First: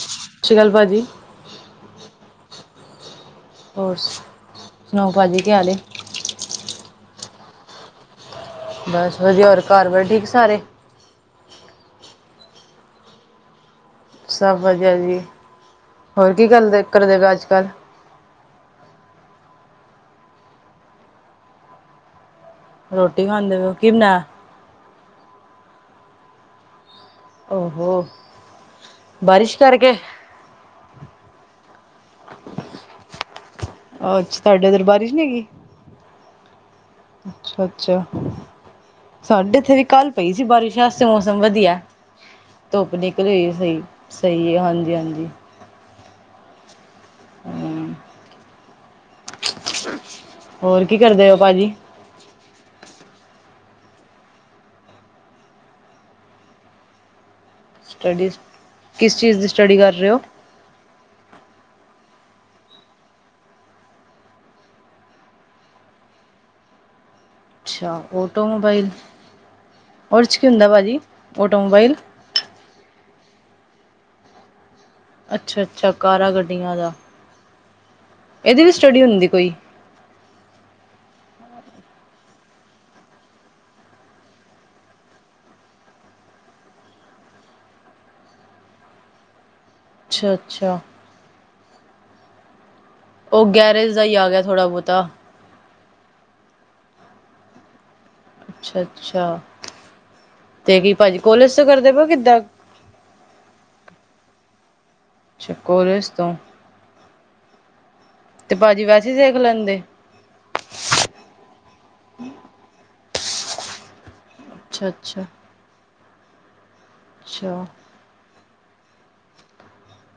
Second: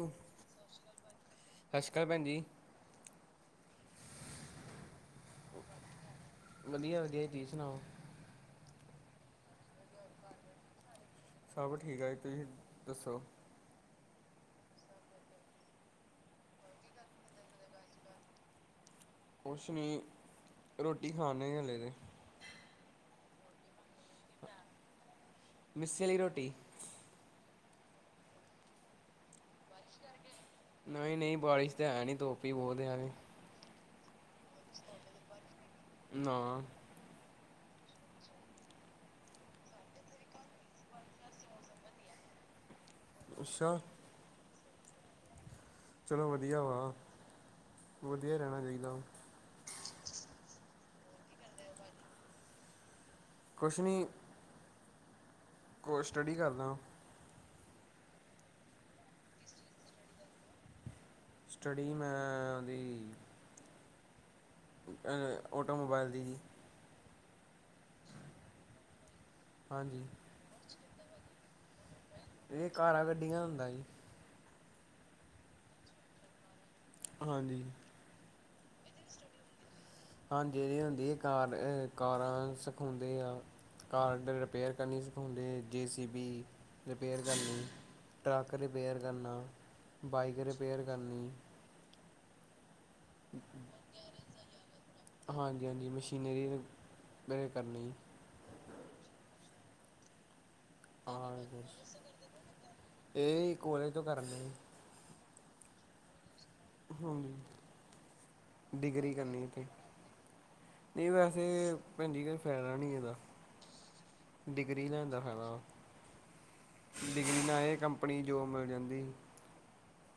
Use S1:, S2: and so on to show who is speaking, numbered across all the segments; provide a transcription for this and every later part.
S1: ਸਤਿ ਸ਼੍ਰੀ ਅਕਾਲ ਪਾਜੀ।
S2: ਸਤਿ ਸ਼੍ਰੀ ਅਕਾਲ ਭੈਣਜੀ।
S1: ਹੋਰ ਸੁਣਾਓ ਭਾਜੀ ਕੀ ਹਾਲ ਐ,
S2: ਵਧੀਆ- ਵਧੀਆ ਜੀ ਸਣਾਓ,
S1: ਬਸ ਵਧੀਆ ਹੋਰ ਘਰ- ਬਾਰ ਠੀਕ ਸਾਰੇ
S2: ਸਭ ਠੀਕ ਆ ਜੀ ਤੁਸੀਂ ਦੱਸੋ।
S1: ਸਭ ਵਧੀਆ ਜੀ, ਹੋਰ ਕੀ ਕਰਦੇ ਕਰ ਕਰਦੇ ਪਏ ਅੱਜ ਕੱਲ੍ਹ?
S2: ਕੁਛ ਨਈ ਰੋਟੀ ਖਾਂਨੇ ਹੱਲੇ ਤੇ,
S1: ਰੋਟੀ ਖਾਂਦੇ ਪਏ ਹੋ ਕੀ ਬਣਾਏਆ?
S2: ਮਿੱਸੀ ਵਾਲੀ ਰੋਟੀ,
S1: ਓਹੋ ਬਾਰਿਸ਼ ਕਰਕੇ,
S2: ਨਈ -ਨਈ ਬਾਰਿਸ਼ ਤੇ ਹੈ ਨਈ ਧੋਪ ਈ ਬਹੁਤ ਆ ਤੇ,
S1: ਅੱਛਾ ਤੁਹਾਡੇ ਏਦਰ ਬਾਰਿਸ਼ ਨਈ ਹੈਗੀ,
S2: ਨਾ,
S1: ਅੱਛਾ- ਅੱਛਾ, ਸਾਡੇ ਏਥੇ ਵੀ ਕੱਲ ਪਈ ਸੀ ਬਾਰਿਸ਼, ਵੈਸੇ ਤੇ ਮੌਸਮ ਵਧੀਆ ਧੁੱਪ ਨਈ
S2: ਅੱਛਾ
S1: ਸਹੀ- ਸਹੀ ਆ ਹਾਂਜੀ- ਹਾਂਜੀ।
S2: ਚਲੋ ਵਧੀਆ ਵਾ
S1: ਹਮ
S2: ਵਧੀਆ ਰੈਹਣਾ ਚਾਹੀਦਾ ਵਾ,
S1: ਹੋਰ ਕੀ ਕਰਦੇ ਓ ਪਾਜੀ?
S2: ਕੁਛ ਨੀ, ਕੋਲ ਸਟੱਡੀ ਕਰਦਾ,
S1: ਸਟੱਡੀ ਕਿਸ ਚੀਜ਼ ਦੀ ਸਟੱਡੀ ਕਰ ਰਹੇ ਓ,
S2: ਸਟੱਡੀ ਮੈਂ ਓਹਦੀ, ਅ ਓਟੋ ਮੋਬਾਇਲ ਦੀ ਜੀ।
S1: ਅੱਛਾ ਓਟੋਮੋਬਾਈਲ,
S2: ਹਾਂਜੀ।
S1: ਓਚ ਕੀ ਹੁੰਦਾ ਪਾਜੀ ਓਟੋਮੋਬਾਈਲ,
S2: ਏਹ ਕਾਰਾਂ ਗੱਡੀਆਂ ਹੁੰਦਾ ਜੀ।
S1: ਅੱਛਾ -ਅੱਛਾ ਕਾਰਾ ਗੱਡੀਆਂ ਦਾ,
S2: ਹਾਂਜੀ।
S1: ਏਹਦੀ ਵੀ ਸਟੱਡੀ ਹੁੰਦੀ ਕੋਈ,
S2: ਹਾਂਜੀ ਏਹਦੀ ਹੁੰਦੀ ਕਾਰ ਕਾਰਾਂ ਸਿਖਾਉਂਦੇ ਆ, ਕਾਰਡ ਰਿਪੇਅਰ ਕਰਨੀ ਸਿਖਾਉਦੇ, ਜੇ- ਸੀ -ਬੀ ਰਿਪੇਅਰ ਕਰਨੀ, ਟਰੱਕ ਰਿਪੇਅਰ ਕਰਨਾ, ਬਾਈਕ
S1: ਅੱਛਾ-ਅੱਛਾ
S2: ਰਿਪੇਅਰ ਕਰਨੀ,
S1: ਓ ਗੈਰੇਜ ਦਾ ਈ ਆ ਗੇਆ ਥੋੜ੍ਹਾ ਬੋਤਾ,
S2: ਹਾਂਜੀ- ਹਾਂਜੀ ਮਸ਼ੀਨਰੀ ਰਿਪੇਅਰ ਕਰਨੀ,
S1: ਅੱਛਾ- ਅੱਛਾ ਤੇ ਕੀ ਪਾਜੀ ਕੋਲਜ ਤੋਂ ਕਰਦੇ ਪਏ ਓ ਕਿੱਦਾਂ,
S2: ਏ ਕੋਲੇਜ ਤੋਂ ਕਰਨ ਦੇਆ ਜੀ।
S1: ਅੱਛ ਕੋਲੇਜ ਤੋ,
S2: ਹਾਂ
S1: ਤੇ ਭਾਜੀ
S2: ਡਿਗਰੀ
S1: ਵੈਸੇ ਦੇਖ
S2: ਕਰਨੀ ਏਥੇ,
S1: ਲੈਂਦੇ
S2: ਏ ਵੈਸੇ ਭੈਣ ਜੀ ਕੋਈ ਫਾਇਦਾ ਨਈ ਏਦਾ, ਡਿਗਰੀ ਲੈਂਣ ਦਾ
S1: ਅੱਛਾ-ਅੱਛਾ
S2: ਫਈਦਾ ਵਾ, ਡਿਗਰੀ ਨਾਲ
S1: ਅੱਛਾ
S2: ਏ ਕੰਪਨੀ ਜੋਬ ਮਿਲ ਜਾਂਦੀ,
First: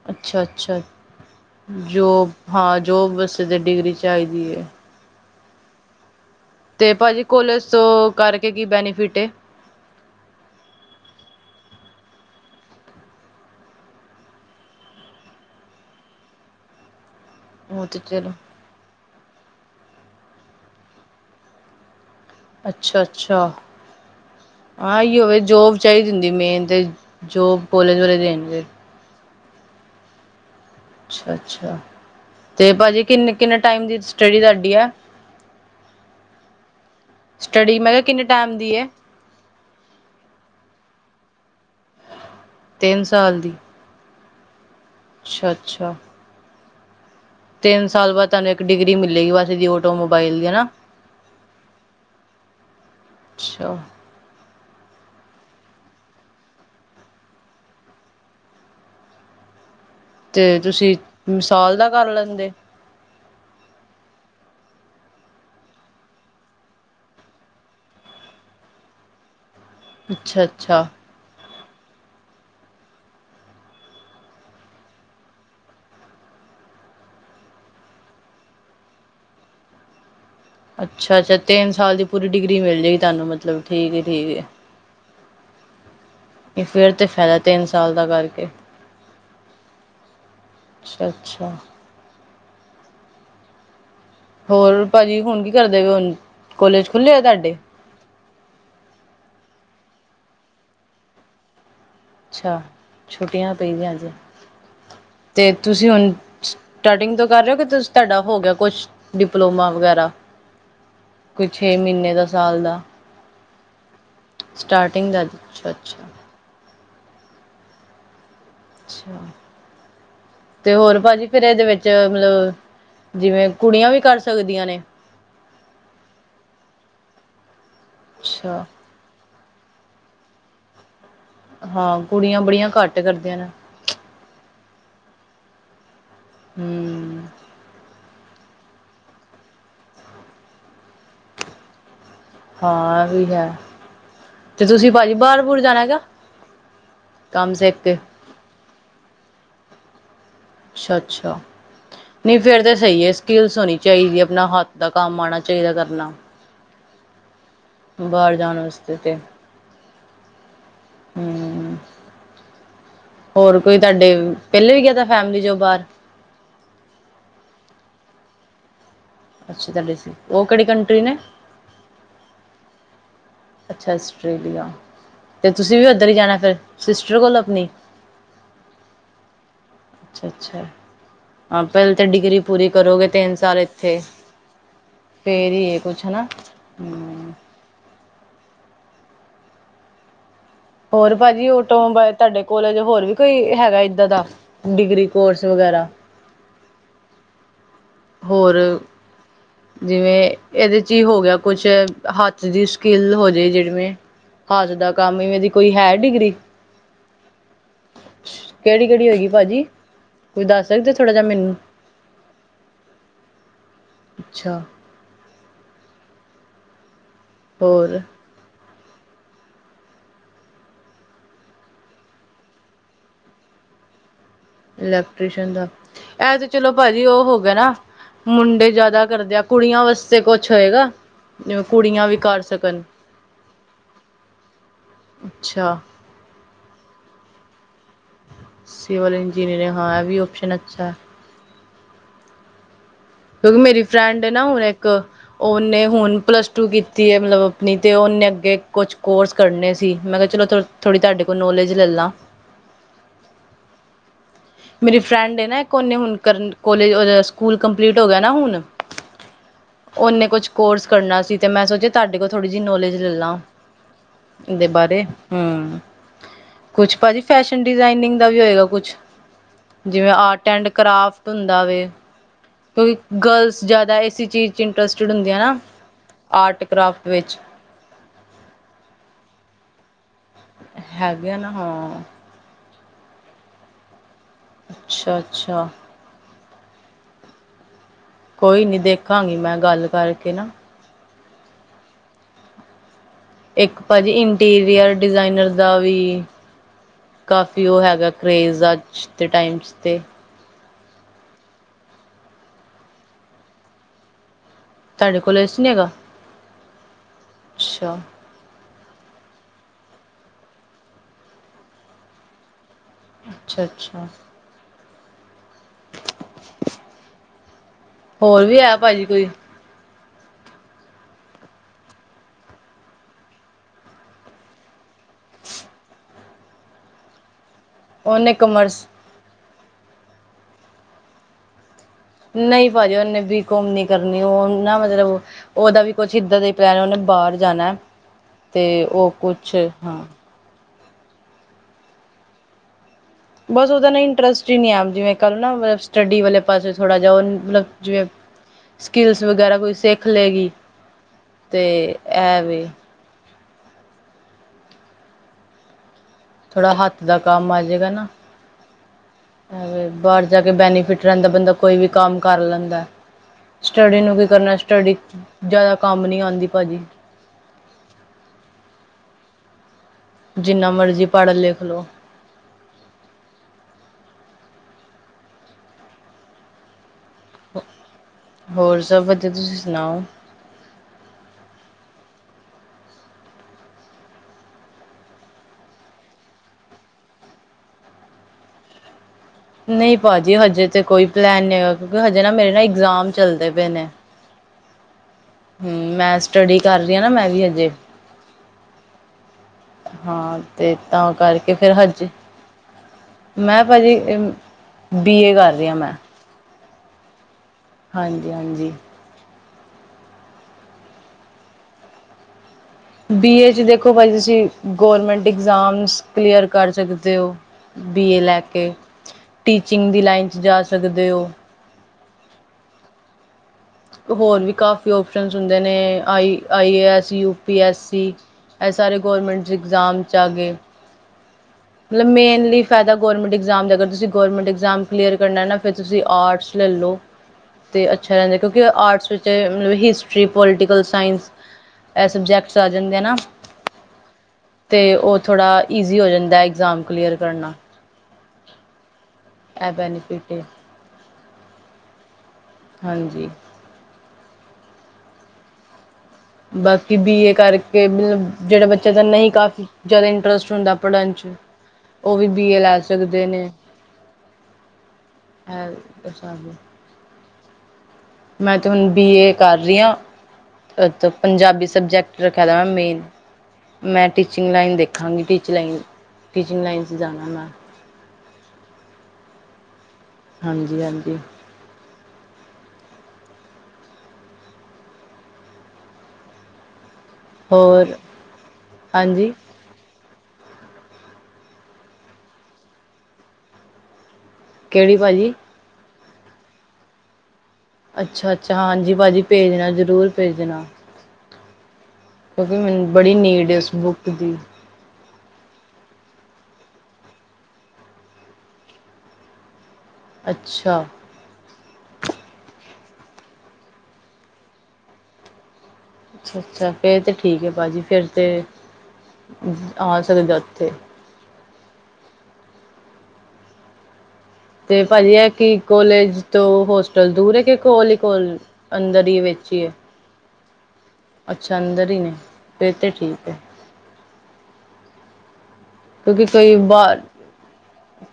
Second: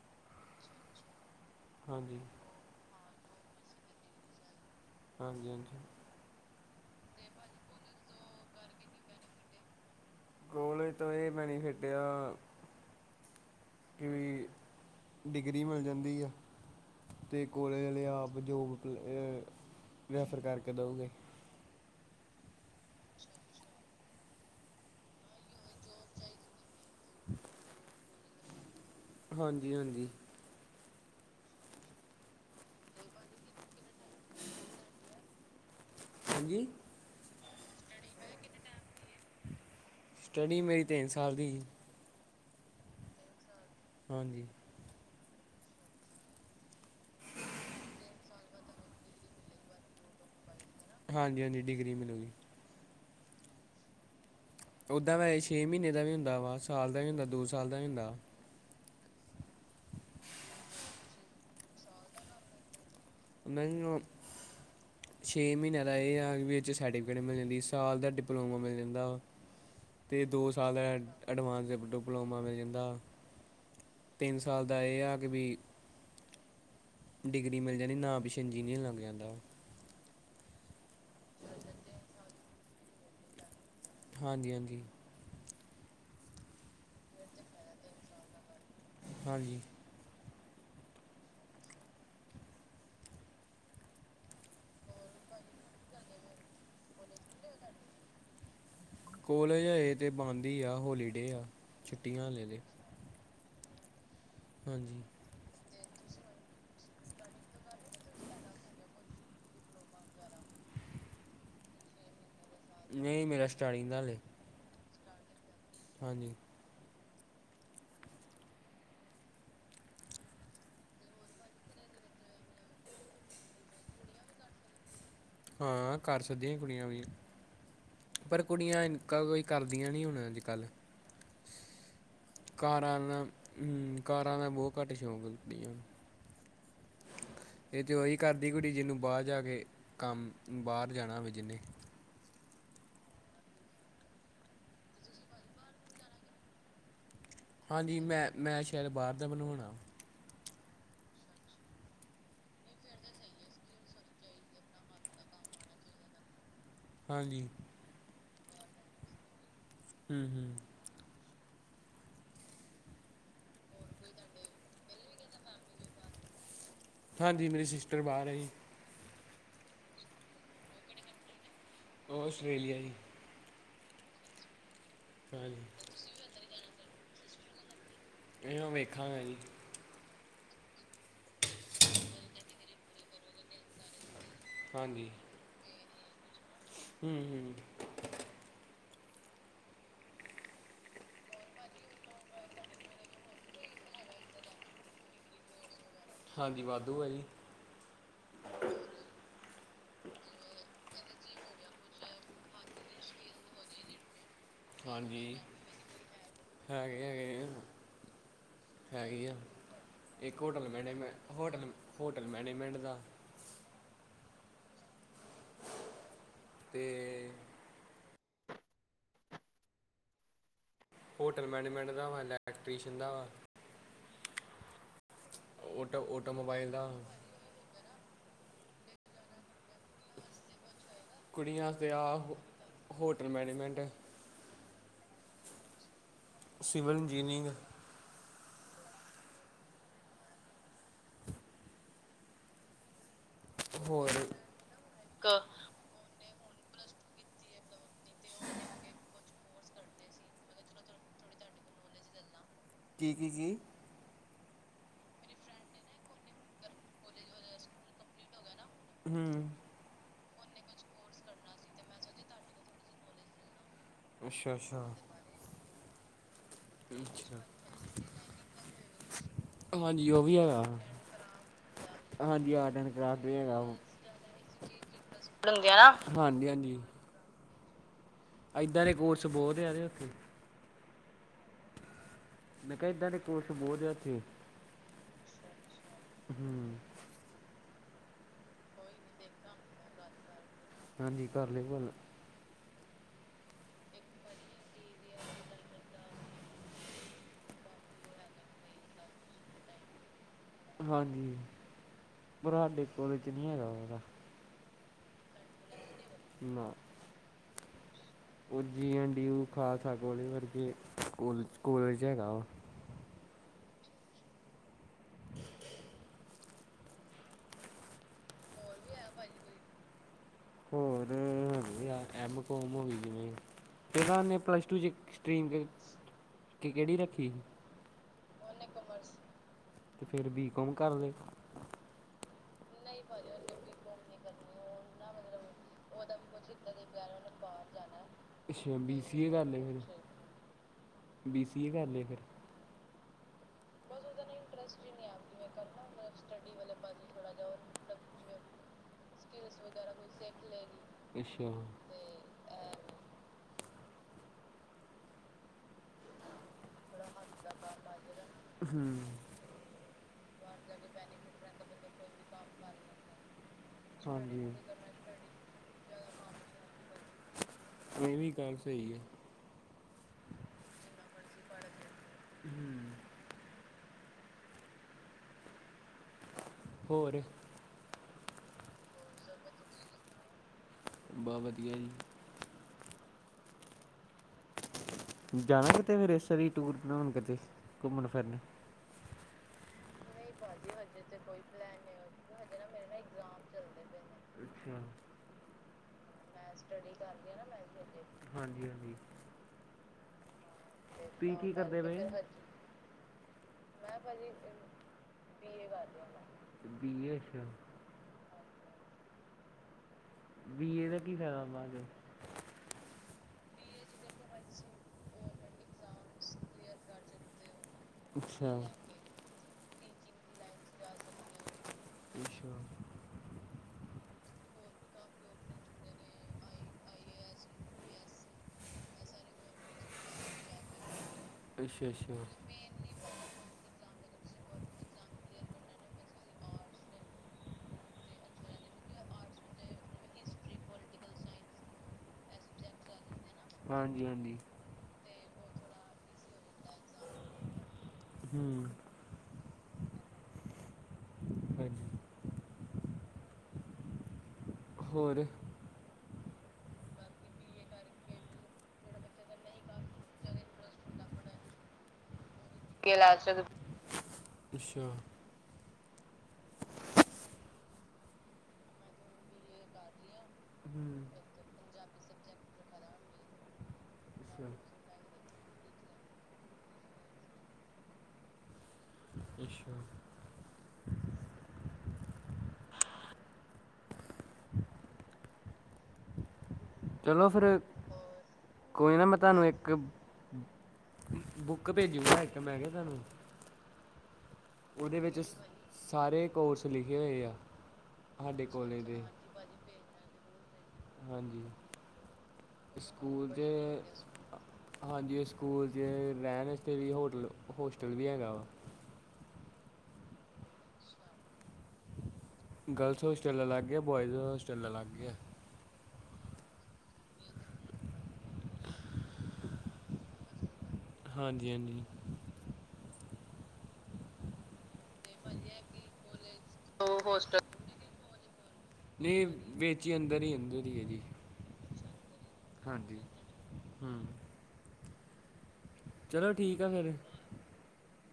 S1: ਅੱਛਾ -ਅੱਛਾ,
S2: ਹਾਂਜੀ
S1: ਜੋਬ ਹਾਂ ਜੋਬ ਵਾਸਤੇ ਤਾਂ ਡਿਗਰੀ ਚਾਈਦੀ ਏ,
S2: ਹ, ਗੇਮ ਹੈ।
S1: ਤੇ ਭਾਅ ਜੀ, ਕੋਲਜ ਤੋਂ ਕਰਕੇ ਕੀ ਬੈਨੀਫਿਟ ਏ?
S2: ਕੋਲਜ ਤੋਂ ਇਹ ਬੈਨੀਫਿਟ ਆ ਕਿ, ਡਿਗਰੀ ਮਿਲ ਜਾਂਦੀ ਆ। ਤੇ ਕੋਲੇਜ
S1: ਉਹ ਤੇ
S2: ਵਾਲੇ
S1: ਚਲੋ
S2: ਆਪ, ਜੋਬ ਰੈਫਰ ਕਰਕੇ ਦਓਗੇ।
S1: ਅੱਛਾ ਅੱਛਾ, ਹਾਂ ਇਓ ਵੀ ਜੋਬ ਚਾਹੀਦੀ ਹੁੰਦੀ ਮੇਨ ਤੇ ਜੋਬ ਕੋਲਜ ਵਾਲੇ ਦੇਣਗੇ।
S2: ਹਾਂਜੀ, ਹਾਂਜੀ।
S1: ਅੱਛਾ ਅੱਛਾ, ਤੇ ਭਾਜੀ ਕਿੰਨੇ ਕਿੰਨੇ ਟਾਈਮ ਦੀ ਸਟੱਡੀ ਤੁਆਡੀ ਹੈ?
S2: ਹਾਂਜੀ?
S1: ਸਟੱਡੀ ਮੈਂ ਕਿਹਾ, ਕਿੰਨੇ ਟਾਈਮ ਦੀ ਐ?
S2: ਸਟੱਡੀ ਮੇਰੀ ਤਿੰਨ ਸਾਲ ਦੀ
S1: ਤਿੰਨ ਸਾਲ ਦੀ।
S2: ਹਾਂਜੀ।
S1: ਅੱਛਾ, ਅੱਛਾ। ਤਿੰਨ ਸਾਲ ਬਾਅਦ, ਤੁਹਾਨੂੰ ਇੱਕ ਡਿਗਰੀ ਮਿਲੇਗੀ ਬਸ ਓਟੋਮੋਬਾਇਲ ਦੀ, ਹਨਾ।
S2: ਹਾਂਜੀ ਹਾਂਜੀ, ਡਿਗਰੀ ਮਿਲਲੇਗੀ।
S1: ਅੱਛਾ।
S2: ਉੱਦਾਂ ਵੈ ਛੇ ਮਹੀਨੇ ਦਾ ਵੀ ਹੁੰਦਾ ਵਾ, ਸਾਲ ਦਾ ਵੀ ਹੁੰਦਾ, ਦੋ ਸਾਲ ਦਾ ਵੀ ਹੁੰਦਾ।
S1: ਤੇ ਤੁਸੀਂ, ਸਾਲ ਦਾ ਕਰ ਲੈਂਦੇ।
S2: ਨਹੀਂ, ੳਹ ਛੇ' ਮਹੀਨਿਆਂ ਦਾ ਇਹ ਵਿੱਚ ਸਰਟੀਫਿਕੇਟ ਮਿਲ ਜਾਂਦੀ, ਸਾਲ ਦਾ ਡਿਪਲੋਮਾ ਮਿਲ ਜਾਂਦਾ
S1: ਹਾਂ
S2: ਅਤੇ ਦੋ ਸਾਲ ਦਾ, ਐਡਵਾਂਸ ਡਿਪਲੋਮਾ ਮਿਲ ਜਾਂਦਾ ਤਿੰਨ ਸਾਲ ਦਾ ਇਹ ਆ ਕਿ ਵੀ, ਡਿਗਰੀ ਮਿਲ ਜਾਣੀ ਨਾ ਪਿੱਛੇ ਇ ਜਜੀਅਰ ਲੱਗ ਜਾਂਦਾ ਵਾ।
S1: ਅੱਛਾ-ਅੱਛਾ, ਤਿੰਨ ਸਾਲ ਦੀ ਪੂਰੀ ਡਿਗਰੀ ਮਿਲ ਜਾਏਗੀ ਤੁਹਾਨੂੰ ਮਤਲਬ, ਠੀਕ-ਠੀਕ।
S2: ਹਾਂਜੀ ਹਾਂਜੀ
S1: ਫਿਰ ਤਾਂ ਫਾਇਦਾ, ਤਿੰਨ ਸਾਲ ਦਾ ਕਰਕੇ
S2: ਹਾਂਜੀ
S1: ਅੱਛਾ-ਅੱਛਾ। ਹੋਰ ਭਾਜੀ ਹੁਣ ਕੀ ਕਰਦੇੁ, ਕੋਲੇਜ ਖੁੱਲ੍ਹੇ ਆ ਤੁਹਾਡੇ?
S2: ਕੋਲੇਜ ਆ ਇਹ ਤਾਂ ਬੰਦ ਹੀ ਆ, ਹੋਲੀਡੇ ਆ ਛੁੱਟੀਆਂ ਹਲੇ ਦੇ
S1: ਅੱਛਾ ਛੁੱਟੀਆਂ ਪਈਈਆਂ ਜਾਂਦੀ।
S2: ਹਾਂਜੀ।
S1: ਤੇ' ਤੁਸੀਂ ਹੁਣ ਸਟਾਰਟਿੰਗ ਤੋਂ ਕਰ ਰਹੇ ਹੋ, ਕਿ ਤੁ ਤੁਹਾਡਾ ਹੋ ਗਿਆ ਕੁਛ ਡਿਪਲੋਮਾ ਵਗੈਰਾ, ਕੋਈ ਛੇ ਮਹੀਨੇ ਦਾ, ਸਾਲ ਦਾ
S2: ਨਹੀਂ, ਮੇਰਾ ਸਟਾਰਟਿੰਗ ਦਾ ਹਾਲੇ
S1: ਸਟਾਰਟਿੰਗ ਦਾ, ਅਛਾ-ਅੱਛਾ।
S2: ਹਾਂਜੀ।
S1: ਅੱਛਾ। ਤੇ' ਹੋਰ ਭਾਜੀ ਫਿਰ ਇਹਦੇ ਵਿੱਚ ਮਤਲਬ, ਜਿਵੇਂ ਕੁੜੀਆਂ ਵੀ ਕਰ ਸਕਦੀਆਂ ਨੇ?
S2: ਹਾਂ ਕਰ ਸੱਦੀਆਂ ਕੁੜੀਆਂ ਵੀ, ਪਰ
S1: ਅੱਛਾ
S2: ਕੁੜੀਆਂ ਲੋਕੱਕਾਂ ਕੋਈ ਕਰਦੀਆਂ ਨਹੀਂ ਹੁਣ, ਅੱਜ ਕੱਲ੍ਹ।
S1: ਹਾਂ ਕੁੜੀ
S2: ਕਾਰਾਂ ਦਾ ਕਾਰਾਂ ਦਾ ਬਹੁਤ ਘੱਟ ਸ਼ੌਂਕ ਹੁੰਦੀਆਂ
S1: ਹੂੰ,,,
S2: ਇਹ ਤੇ ਉਹੀ ਕਰਦੀ ਕੁੜੀ ਜਿਹਨੂੰ ਬਾਹਰ ਜਾ ਕੇ ਕੰਮ ਬਾਹਰ ਜਾਣਾ ਹੋਵੇ ਜਿਹਨੇ
S1: ਹਾਂ ਇਹ ਵੀ ਹੈ ਤੇ ਤੁਸੀਂ ਭਾਜੀ ਬਾਹਰ ਬੁਰ ਜਾਣਾ ਹੈਗਾ ਕੰਮ ਸਿੱਖ ਕੇ
S2: ਹਾਂਜੀ ਮੈਂ ਮੈਂ ਸ਼ਾਇਦ ਬਾਹਰ ਦਾ ਬਣਵਾਉਣਾ
S1: ਅੱਛਾ-ਅੱਛਾ। ਨਹੀਂ ਫਿਰ ਤਾਂ ਸਹੀ ਹੈ ਸਕਿਲਸ ਹੋਣੀ ਚਾਹੀਦੀ ਆਪਣਾ ਹੱਥ ਦਾ ਕੰਮ ਆਉਣਾ ਚਾਹੀਦਾ ਕਰਨਾ
S2: ਹਾਂਜੀ
S1: ਬਾਹਰ ਜਾਣ ਵਾਸਤੇ ਤੇ
S2: ਹੂੰ-ਹੂੰ
S1: ਹੂੰ ਹੋਰ ਕੋਈ ਤੁਹਾਡੇ ਪਹਿਲੇ ਵੀ ਗਿਆ ਤਾਂ ਫੈਮਲੀ ਜੋ ਬਾਹਰ
S2: ਹਾਂਜੀ ਮੇਰੀ ਸਿਸਟਰ ਬਾਹਰ ਆ ਜੀ
S1: ਅਸੀਂ ਥੱਲੇ ਸੀ ਉਹ ਕਿਹੜੀ ਕੰਟਰੀ ਨੇ
S2: ਉਹ ਆਸਟ੍ਰੇਲੀਆ ਜੀ
S1: ਅੱਛਾ ਆਸਟ੍ਰੇਲੀਆ ਤੇ
S2: ਹਾਂਜੀ
S1: ਤੁਸੀਂ ਵੀ ਉੱਧਰ ਹੀ ਜਾਣਾ ਫਿਰ ਸਿਸਟਰ ਕੋਲ ਆਪਣੀ
S2: [unintelligible] ਵੇਖਾਂ
S1: ਅੱਛਾ-ਅੱਛਾ ਹਾਂ ਪਹਿਲੇ ਤਾਂ ਡਿਗਰੀ ਪੂਰੀ ਕਰੋਗੇ ਤਿੰਨ ਸਾਲ ਇੱਥੇ
S2: ਹਾਂਜੀ
S1: ਫੇਰੀ ਇਹ ਕੁਛ ਨਾ
S2: ਹੂੰ-ਹੂੰ
S1: ਹੋਰ ਭਾਜੀ ਓਟੋ ਮੋਬਾਇਲ ਤੁਹਾਡੇ ਕੋਲਜ ਹੋਰ ਵੀ ਕੋਈ ਹੈਗਾ ਇੱਦਾਂ ਦਾ ਡਿਗਰੀ ਕੋਰਸ ਵਗੈਰਾ
S2: ਹਾਂਜੀ ਵਾਧੂ ਹੈ ਜੀ
S1: ਹੋਰ ਜਿਵੇਂ ਇਹਦੇ 'ਚ ਹੀ ਹੋ ਗਿਆ ਕੁਛ ਹੱਥ ਦੀ ਸਕਿੱਲ ਹੋ ਜਾਵੇ ਜਿਵੇਂ ਹੱਥ ਦਾ ਕੰਮ
S2: ਹਾਂਜੀ
S1: [unintelligible] ਕੋਈ ਹੈ ਡਿਗਰੀ
S2: ਹੈਗੇ ਹੈਗੇ
S1: ਕਿਹੜੀ-ਕਿਹੜੀ
S2: ਹੈਗੀ
S1: ਰਹੇਗੀ
S2: ਆ
S1: ਭਾਜੀ
S2: ਇੱਕ
S1: ਕੁਝ ਦੱਸ
S2: ਹੋਟਲ
S1: ਸਕਦੇ ਥੋੜਾ ਜਾ
S2: ਮੈਨੇਜਮੈਂਟ
S1: ਮੈਨੂੰ
S2: ਹੋਟਲ ਹੋਟਲ ਮੈਨੇਜਮੈਂਟ ਦਾ।
S1: ਅੱਛਾ।
S2: ਤੇ
S1: ਹੋਰ?
S2: ਹੋਟਲ ਮੈਨੇਜਮੈਂਟ ਦਾ ਵਾ, ਇਲੈਕਟ੍ਰੀਸ਼ਨ ਦਾ ਵਾ
S1: ਇਲੈਕਟ੍ਰੀਸ਼ਨ ਦਾ
S2: ਆਟੋ
S1: ਐ ਤੇ ਚਲੋ
S2: ਆਟੋਮੋਬਾਈਲ ਦਾ ਵਾ।
S1: ਭਾਜੀ ਓ ਹੋ ਗਿਆ ਨਾ। ਮੁੰਡੇ ਜਾਦਾ ਕਰਦੇ ਆ ਕੁੜੀਆਂ ਵਾਸਤੇ ਕੁੱਛ ਹੋਏਗਾ?
S2: ਵਾਸਤੇ ਆ
S1: ਕੁੜੀਆਂ ਵੀ
S2: ਹੋ-
S1: ਕਰ ਸਕਣ
S2: ਹੋਟਲ ਮੈਨੇਜਮੈਂਟ
S1: ਅੱਛਾ।
S2: Civil engineering.
S1: ਸਿਵਲ ਇੰਜੀਨਿੰਗ ਹਾਂ ਇਹ ਵੀ ਓਪਸ਼ਨ ਅੱਛਾ ਹੈ। ਕਿਉਂਕਿ ਮੇਰੀ
S2: ਹੋਰ
S1: ਫਰੈਂਡ ਨਾ ਹੋਰ ਇੱਕ। ਓਨੇ ਹੁਣ ਪਲੱਸ ਟੂ ਕੀਤੀ ਐ ਮਤਲਬ ਆਪਣੀ ਤੇ ਓਨੇ ਅੱਗੇ ਕੁੱਛ ਕੋਰਸ ਕਰਨੇ ਸੀ ਮੈਂ ਕਿਆ ਚਲੋ ਥੌ ਥੋੜੀ ਤੁਹਾਡੇ ਕੋਲ ਨੌਲੇਜ ਲੈ ਲਾਂ।
S2: ਜੀ-ਜੀ-ਜੀ
S1: ਮੇਰੀ ਫਰੈਂਡ ਨਾ ਇੱਕ ਓਨੇ ਹੁਣ ਕਰਨ ਕੋਲੇਜ ਸਕੂਲ ਕੰਪਲੀਟ ਹੋ ਗਿਆ ਨਾ ਹੁਣ।
S2: ਹੂੰ,,,
S1: ਓਨੇ ਕੁੱਛ ਕੋਰਸ ਕਰਨਾ ਸੀ ਤੇ ਮੈਂ ਸੋਚਿਆ ਤੁਹਾਡੇ ਕੋਲ ਥੋੜੀ ਜੀ ਨੌਲੇਜ ਲੈ ਲਾਂ।
S2: ਅੱਛਾ
S1: ਉਦੇ
S2: ਅੱਛਾ
S1: ਬਾਰੇ ਹੂੰ। ਕੋਛ ਭਾਜੀ
S2: ਅੱਛਾ
S1: ਫੈਸ਼ਨ ਡਿਜ਼ਾਇਨਿੰਗ ਦਾ ਵੀ ਹੋਏਗਾ ਕੋਛ
S2: ਹਾਂਜੀ
S1: ਜਿਵੇਂ
S2: ਉਹ ਵੀ
S1: ਆਰਟ
S2: ਹੈਗਾ
S1: ਐਂਡ ਕਰਾਫਟ ਹੁੰਦਾ ਵੇ
S2: ਹਾਂਜੀ ਆਰਟ ਐਂਡ
S1: ਕਉਕਿ
S2: ਕਰਾਫਟ ਵੀ ਹੈਗਾ
S1: ਗਰਲਸ ਜਾਦਾ ਏਸੀ ਚੀਜ਼ ਇੰਟਰਸਟਡ ਹੁੰਦੀਆਂ ਨਾ
S2: ਹਾਂਜੀ
S1: ਆਰਟ ਕਰਾਫਟ ਵਿੱਚ।
S2: ਐਦਾਂ ਦੇ ਕੋਰਸ ਬੋਤ ਐਦੇ ਓਥੇ।
S1: ਹੈ ਗਿਆ ਨਾ ਹਾਂ।
S2: ਮੈਂ ਕਿਆ ਏਦਾਂ ਦੇ ਕੋਰਸ ਬੋਤ ਆ ਏਥੇ।
S1: ਅੱਛਾ-ਅੱਛਾ
S2: ਹੂੰ।
S1: ਕੋਈ ਨੀ ਦੇਖਾਂਗੀ ਮੈਂ ਗੱਲ ਕਰਕੇ ਨਾ।
S2: ਹਾਂਜੀ ਕਰ ਲੇਯੋ [unintelligible]
S1: ਇੱਕ ਭਾਜੀ ਇੰਟੀਰੀਅਰ ਡਿਜ਼ਾਇਨਰ ਦਾ ਵੀ ਕਾਫੀ ਓ ਹੈਗਾ ਕਰੇਜ਼ ਅੱਜ ਦੇ ਟਾਈਮਸ ਤੇ
S2: ਹਾਂਜੀ ਪਰ ਹਾਡੇ ਕੋਲਜ ਚ ਨੀ ਹੈਗਾ ਓਦਾ।
S1: ਤਹਾਡੇ ਕੋਲਜ ਨੀ ਹੈਗਾ।
S2: ਨਾ।
S1: ਅੱਛਾ।
S2: ਓ G N D U Khalsa college ਵਰਗੇ ਕੋਲ ਕੋਲੇਜ ਚ ਹੈਗਾ ਵਾ।
S1: ਅੱਛਾ-ਅੱਛਾ ਹੋਰ ਵੀ ਹੈ ਭਾਜੀ ਕੋਈ?
S2: ਹੋਰ ਹੈਗੇ ਐਮ ਕੌਮ ਹੋਗੀ ਜਿਵੇਂ ਤੇ ਏਨਾ ਓ ਨੇ ਪਲੱਸ ਟੂ ਚ ਸਟ੍ਰੀਮ ਕੇ ਕੇ ਕੇੜੀ ਰੱਖੀ
S1: ਉਹਨੇ
S2: ਸੀ
S1: ਕਮਰਸ
S2: ਤੇ ਫੇਰ ਬੀਕੌਮ ਕਰ ਲਏ।
S1: ਨਈ ਭਾਜੀ ਨੇ ਬੀਕੋਮ ਨੀ ਕਰਨੀ ਓ ਨਾ ਮਤਲਬ ਓਦਾ ਵੀ ਕੁਛ ਇੱਦਾਂ ਦਾ ਈ ਪਲੈਨ ਐ ਓਨੇ ਬਾਰ ਜਾਨੈ।
S2: ਅੱਛਾ ਬੀਸੀ ਏ ਕਰ ਲਏ
S1: ਹਾਂ
S2: ਫਿਰ ਬੀਸੀ ਏ ਕਰ ਲਏ ਫੇਰ।
S1: ਬਸ ਓਦਾ ਨਾ ਇੰਟਰਸਟ ਈ ਨੀ ਐ ਜਿਵੇਂ ਕੱਲ੍ਹ ਨਾ ਮਤਲਬ ਸਟੱਡੀ ਵਾਲੇ ਪਾਸੇ ਥੋੜ੍ਹਾ ਜਾ ਓ ਮਤਲਬ ਜਿਵੇਂ ਸਕਿਲਸ ਵਗੈਰਾ ਕੋਈ ਸਿੱਖ ਲਏਗੀ
S2: ਅੱਛਾ।
S1: ਤੇ ਐ ਵੇ। ਥੋੜ੍ਹਾ ਹੱਥ ਦਾ ਕੰਮ ਆਜੇਗਾ ਨਾ।
S2: [unintelligible]
S1: ਬਾਰ ਜਾ ਕੇ ਬੈਨੀਫਿਟ ਰੈਂਦਾ ਬੰਦਾ ਕੋਈ ਵੀ ਕੰਮ ਕਰ ਲੈਂਦੈ। ਸਟੱਡੀ ਨੂੰ ਕੀ
S2: ਹਾਂਜੀ।
S1: ਕਰਨਾ ਸਟੱਡੀ ਜਾਦਾ ਕੰਮ ਨੀ ਆਂਦੀ ਭਾਜੀ।
S2: ਏ ਵੀਂ ਗੱਲ ਸਈ ਐ।
S1: ਜਿੰਨਾ ਮਰਜ਼ੀ ਪੜ੍ਹ ਲਿਖ ਲੋ।
S2: ਹਮ। ਹੋਰ।
S1: ਹੋਰ ਸਭ ਵਧੀਆ ਤੁਸੀਂ ਸੁਨਾਓ।
S2: ਬ ਵਦੀਆ ਜੀ। ਜਾਣਾ ਕਿਤੇ ਫੇਰ ਇਸ ਵਾਰੀ ਟੂਰ ਬਣਾਉਣ ਕਿਤੇ ਘੁੰਮਣ ਫਿਰਨ।
S1: ਨਹੀਂ ਭਾਜੀ ਹਜੇ ਤੇ ਕੋਈ ਪਲੈਨ ਨੀ ਹੈਗਾ ਕਿਉਂਕਿ ਹਜੇ ਨਾ ਮੇਰੇ ਨਾ ਇਗਜ਼ਾਮ ਚੱਲਦੇ ਪਏ ਨੇ।
S2: ਅੱਛਾ।
S1: ਹਮ ਮੈਂ ਸਟੱਡੀ ਕਰ ਰੀ ਆ ਨਾ ਮੈਂ ਵੀ ਹਜੇ।
S2: ਹਾਂਜੀ ਹਾਂਜੀ।
S1: ਹਾਂ ਤੇ ਤਾਂ
S2: ਤੁਸੀਂ ਕੀ
S1: ਕਰਕੇ ਫੇਰ
S2: ਕਰਦੇ
S1: ਹਜੇ।
S2: ਪਏ
S1: ਮੈਂ ਪਾਜੀ [unintelligible] ਬੀ ਏ ਕਰ ਰਹਾ ਮੈਂ।
S2: ਬੀ ਐ ਅੱਛਾ।
S1: ਹਾਂਜੀ ਹਾਂਜੀ।
S2: ਬੀ ਏ ਦਾ, ਕੀ ਫਾਇਦਾ ਹੁੰਦਾ ਅਜ?
S1: ਬੀ ਏ ਚ ਦੇਖੋ ਭਾ, ਤੁਸੀਂ ਗਰਮੈਂਟ ਇਗਜ਼ਾਮ ਕਲੀਅਰ ਕਰ ਸਕਦੇ ਹੋ। ਬੀ ਏ ਲੈ
S2: ਅੱਛਾ
S1: ਕੇ, ਟੀਚਿੰਗ ਦੀ ਲਾਈਨ ਚ ਜਾ ਸਕਦੇ ਹੋ।
S2: ਅੱਛਾ।
S1: ਹੋਰ ਵੀ ਕਾਫੀ ਓਪਸ਼ਨਸ ਹੁੰਦੇ ਨੇ, I I A S, U P S C. ਇਹ ਸਾਰੇ ਗੌਰਮੈਂਟਸ ਇਗਜ਼ਾਮ ਚ ਆ ਗਏ।
S2: ਅੱਛਾ-ਅੱਛਾ।
S1: ਗਵਰਮੈਂਟਇਗਜਾਮ ਦੇਗਰ, ਤੁਸੀਂ ਗਰਮੈਂਟਇਗਜ਼ਾਮ ਕਲੀਅਰ ਕਰਨਾ ਨ, ਫ਼ਿਰ ਤੁਸੀਂ ਆਰਟਸ ਲੈ ਲੋ। ਅਤੇ ਅੱਛਾ ਰਹਿੰਦਾ, ਕਿਉਂਕਿ ਆਰਟਸ ਵਿੱਚ ਹਿਸਟਰੀ, ਪੋਲੀਟੀਕਲ ਸਾਇੰਸ ਇਹ ਸਬਜੈਕਟਸ ਆ ਜਾਂਦੇ ਨਾ।
S2: ਹਾਂਜੀ-ਹਾਂਜੀ।
S1: ਤੇ ਉਹ ਥੋੜ੍ਹਾ ਈਜ਼ੀ ਹੋ ਜਾਂਦਾ, ਇਗਜ਼ਾਮ ਕਲੀਅਰ ਕਰਨਾ।
S2: ਹਮ।
S1: ਇਹ ਬੈਨੀਫਿਟ ਹੈ।
S2: ਹਾਂਜੀ।
S1: ਹਾਂਜੀ।
S2: ਹੋਰ।
S1: ਬਾਕੀ ਬੀ ਏ ਕਰਕੇ, ਮਤਲਬ ਜਿਹੜਾ ਬੱਚਾ ਤਾਂ ਨਹੀਂ ਕਾ ਜ਼ਿਆਦਾ ਇੰਟਰਸਟ ਹੁੰਦਾ ਪੜ੍ਹਨ ਚ। ਉਹ ਵੀ ਬੀਏ ਲੈ ਸਕਦੇ ਨੇ।
S2: ਅੱਛਾ
S1: ਹੈ, ਅਛਾ। ਮੈਂ ਤੇ ਹੁਣ, ਬੀ ਏ ਕਰ ਰਹੀ ਹਾਂ।
S2: ਹਮ
S1: ਅਤੇ ਪੰਜਾਬੀ ਸਬਜੈਕਟ ਰੱਖਿਆ ਦਾ ਮ ਮੇਨ। ਮੈਂ ਟੀਚਿੰਗ
S2: ਅੱਛਾ
S1: ਲਾਈਨ ਦੇਖਾਂਗੀ, ਟੀਚਿੰਗ ਲਾਈਨ, ਟੀਚਿੰਗ ਲਾਈਨ ਚ ਜਾਣਾ ਮੈਂ। ਅ।
S2: ਅੱਛਾ।
S1: ਹਾਂਜੀ-ਹਾਂਜੀ।
S2: ਚਲੋ ਫਿਰ,
S1: ਹੋਰ
S2: ਕੋਈ ਨਾ ਮੈਂ
S1: ਹਾਂਜੀ
S2: ਤੁਹਾਨੂੰ ਇੱਕ ਇਕ ਬੁੱਕ ਭੇਜਜੀੜਿਆ ਇਕ, ਮੈਂ ਕਿਹਾ ਤੁਹਾਨੂੰ।
S1: ਕਿਹੜੀ
S2: ਉਹਦੇ
S1: ਭਾਅ
S2: ਵਿੱਚ ਸ
S1: ਜੀ
S2: ਸਾਰੇ ਕੋਰਸ ਲਿਖੇ ਹੋਏ ਆ। ਸਾਡੇ
S1: ਅੱਛਾ-ਅੱਛਾ,
S2: ਕੋਲਜ
S1: ਹਾਂਜੀ
S2: ਦੇ
S1: ਭਾਜੀ, ਭੇਜਣਾ ਜ਼ਰੂਰ ਭੇਜਣਾ।
S2: ਹਾਂਜੀ,
S1: ਕਿਉਂਕਿ ਮੈਨੂੰ ਬੜੀ
S2: ਸਕੂਲ
S1: ਨੀਡ ਹੈ ਉਸ ਬੁੱਕ ਦੀ
S2: ਚ ਹਾਂਜੀ, ਸਕੂਲ ਚ ਰਹਿਣ ਵਾਸਤੇ ਵੀ, ਹੋਟਲ, ਹੋਸਟਲ ਵੀ ਹੈਗਾ ਵਾ।
S1: ਅੱਛਾ।
S2: ਗਰਲਸ ਹੋਸਟਲ ਅਲਗ ਹੈ, ਬੋਆਏਜ਼ ਹੋਸਟਲ ਅਲਗ ਹੈ।
S1: ਅੱਛਾ-ਅੱਛਾ ਫਿਰ ਤਾਂ ਠੀਕ ਹੈ। ਭਾਜੀ, ਫਿਰ ਤਾਂ ਆ ਸਕਦਾ ਉੱਥੇ।
S2: ਹਾਂਜੀ-ਹਾਂਜੀ।
S1: ਤੇ ਭਾਜੀ, ਐ ਕੀ ਕਾਲੇਜ ਤੋ ਹੋਸਟਲ ਦੂਰ ਐ, ਕਿ ਕੋਲ ਹੀ ਕੋਲ ਅੰਦਰ ਈ,
S2: ਨਹੀਂ
S1: ਵਿੱਚ ਈ ਐ?
S2: ਹੀ ਅੰਦਰ ਹੀ ਅੰਦਰ ਹੀ ਹੈ ਜੀ
S1: ਅੱਛਾ, ਅੰਦਰ ਈ ਨੇ। ਫਿਰ ਤੇ
S2: ਹਾਂਜੀ,
S1: ਠੀਕ ਹੈ
S2: ਹੂੰ
S1: ਕਿਉਂਕਿ
S2: ਚਲੋ
S1: ਕੋਈ
S2: ਠੀਕ ਆ ਫਿਰ
S1: ਬਾਰ,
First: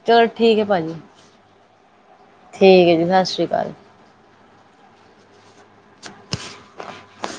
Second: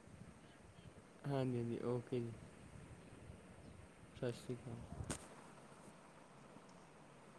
S1: ਚਲ ਠੀਕ ਐ, ਭਾਜੀ।
S2: ਹਾਂਜੀ-ਹਾਂਜੀ, ਓਕੇ ਜੀ।
S1: ਠੀਕ ਐ ਜੀ, ਸਾਸਰੀ ਕਾਲ।
S2: ਸਾਸਰੀ ਕ।
S1: [unintelligible]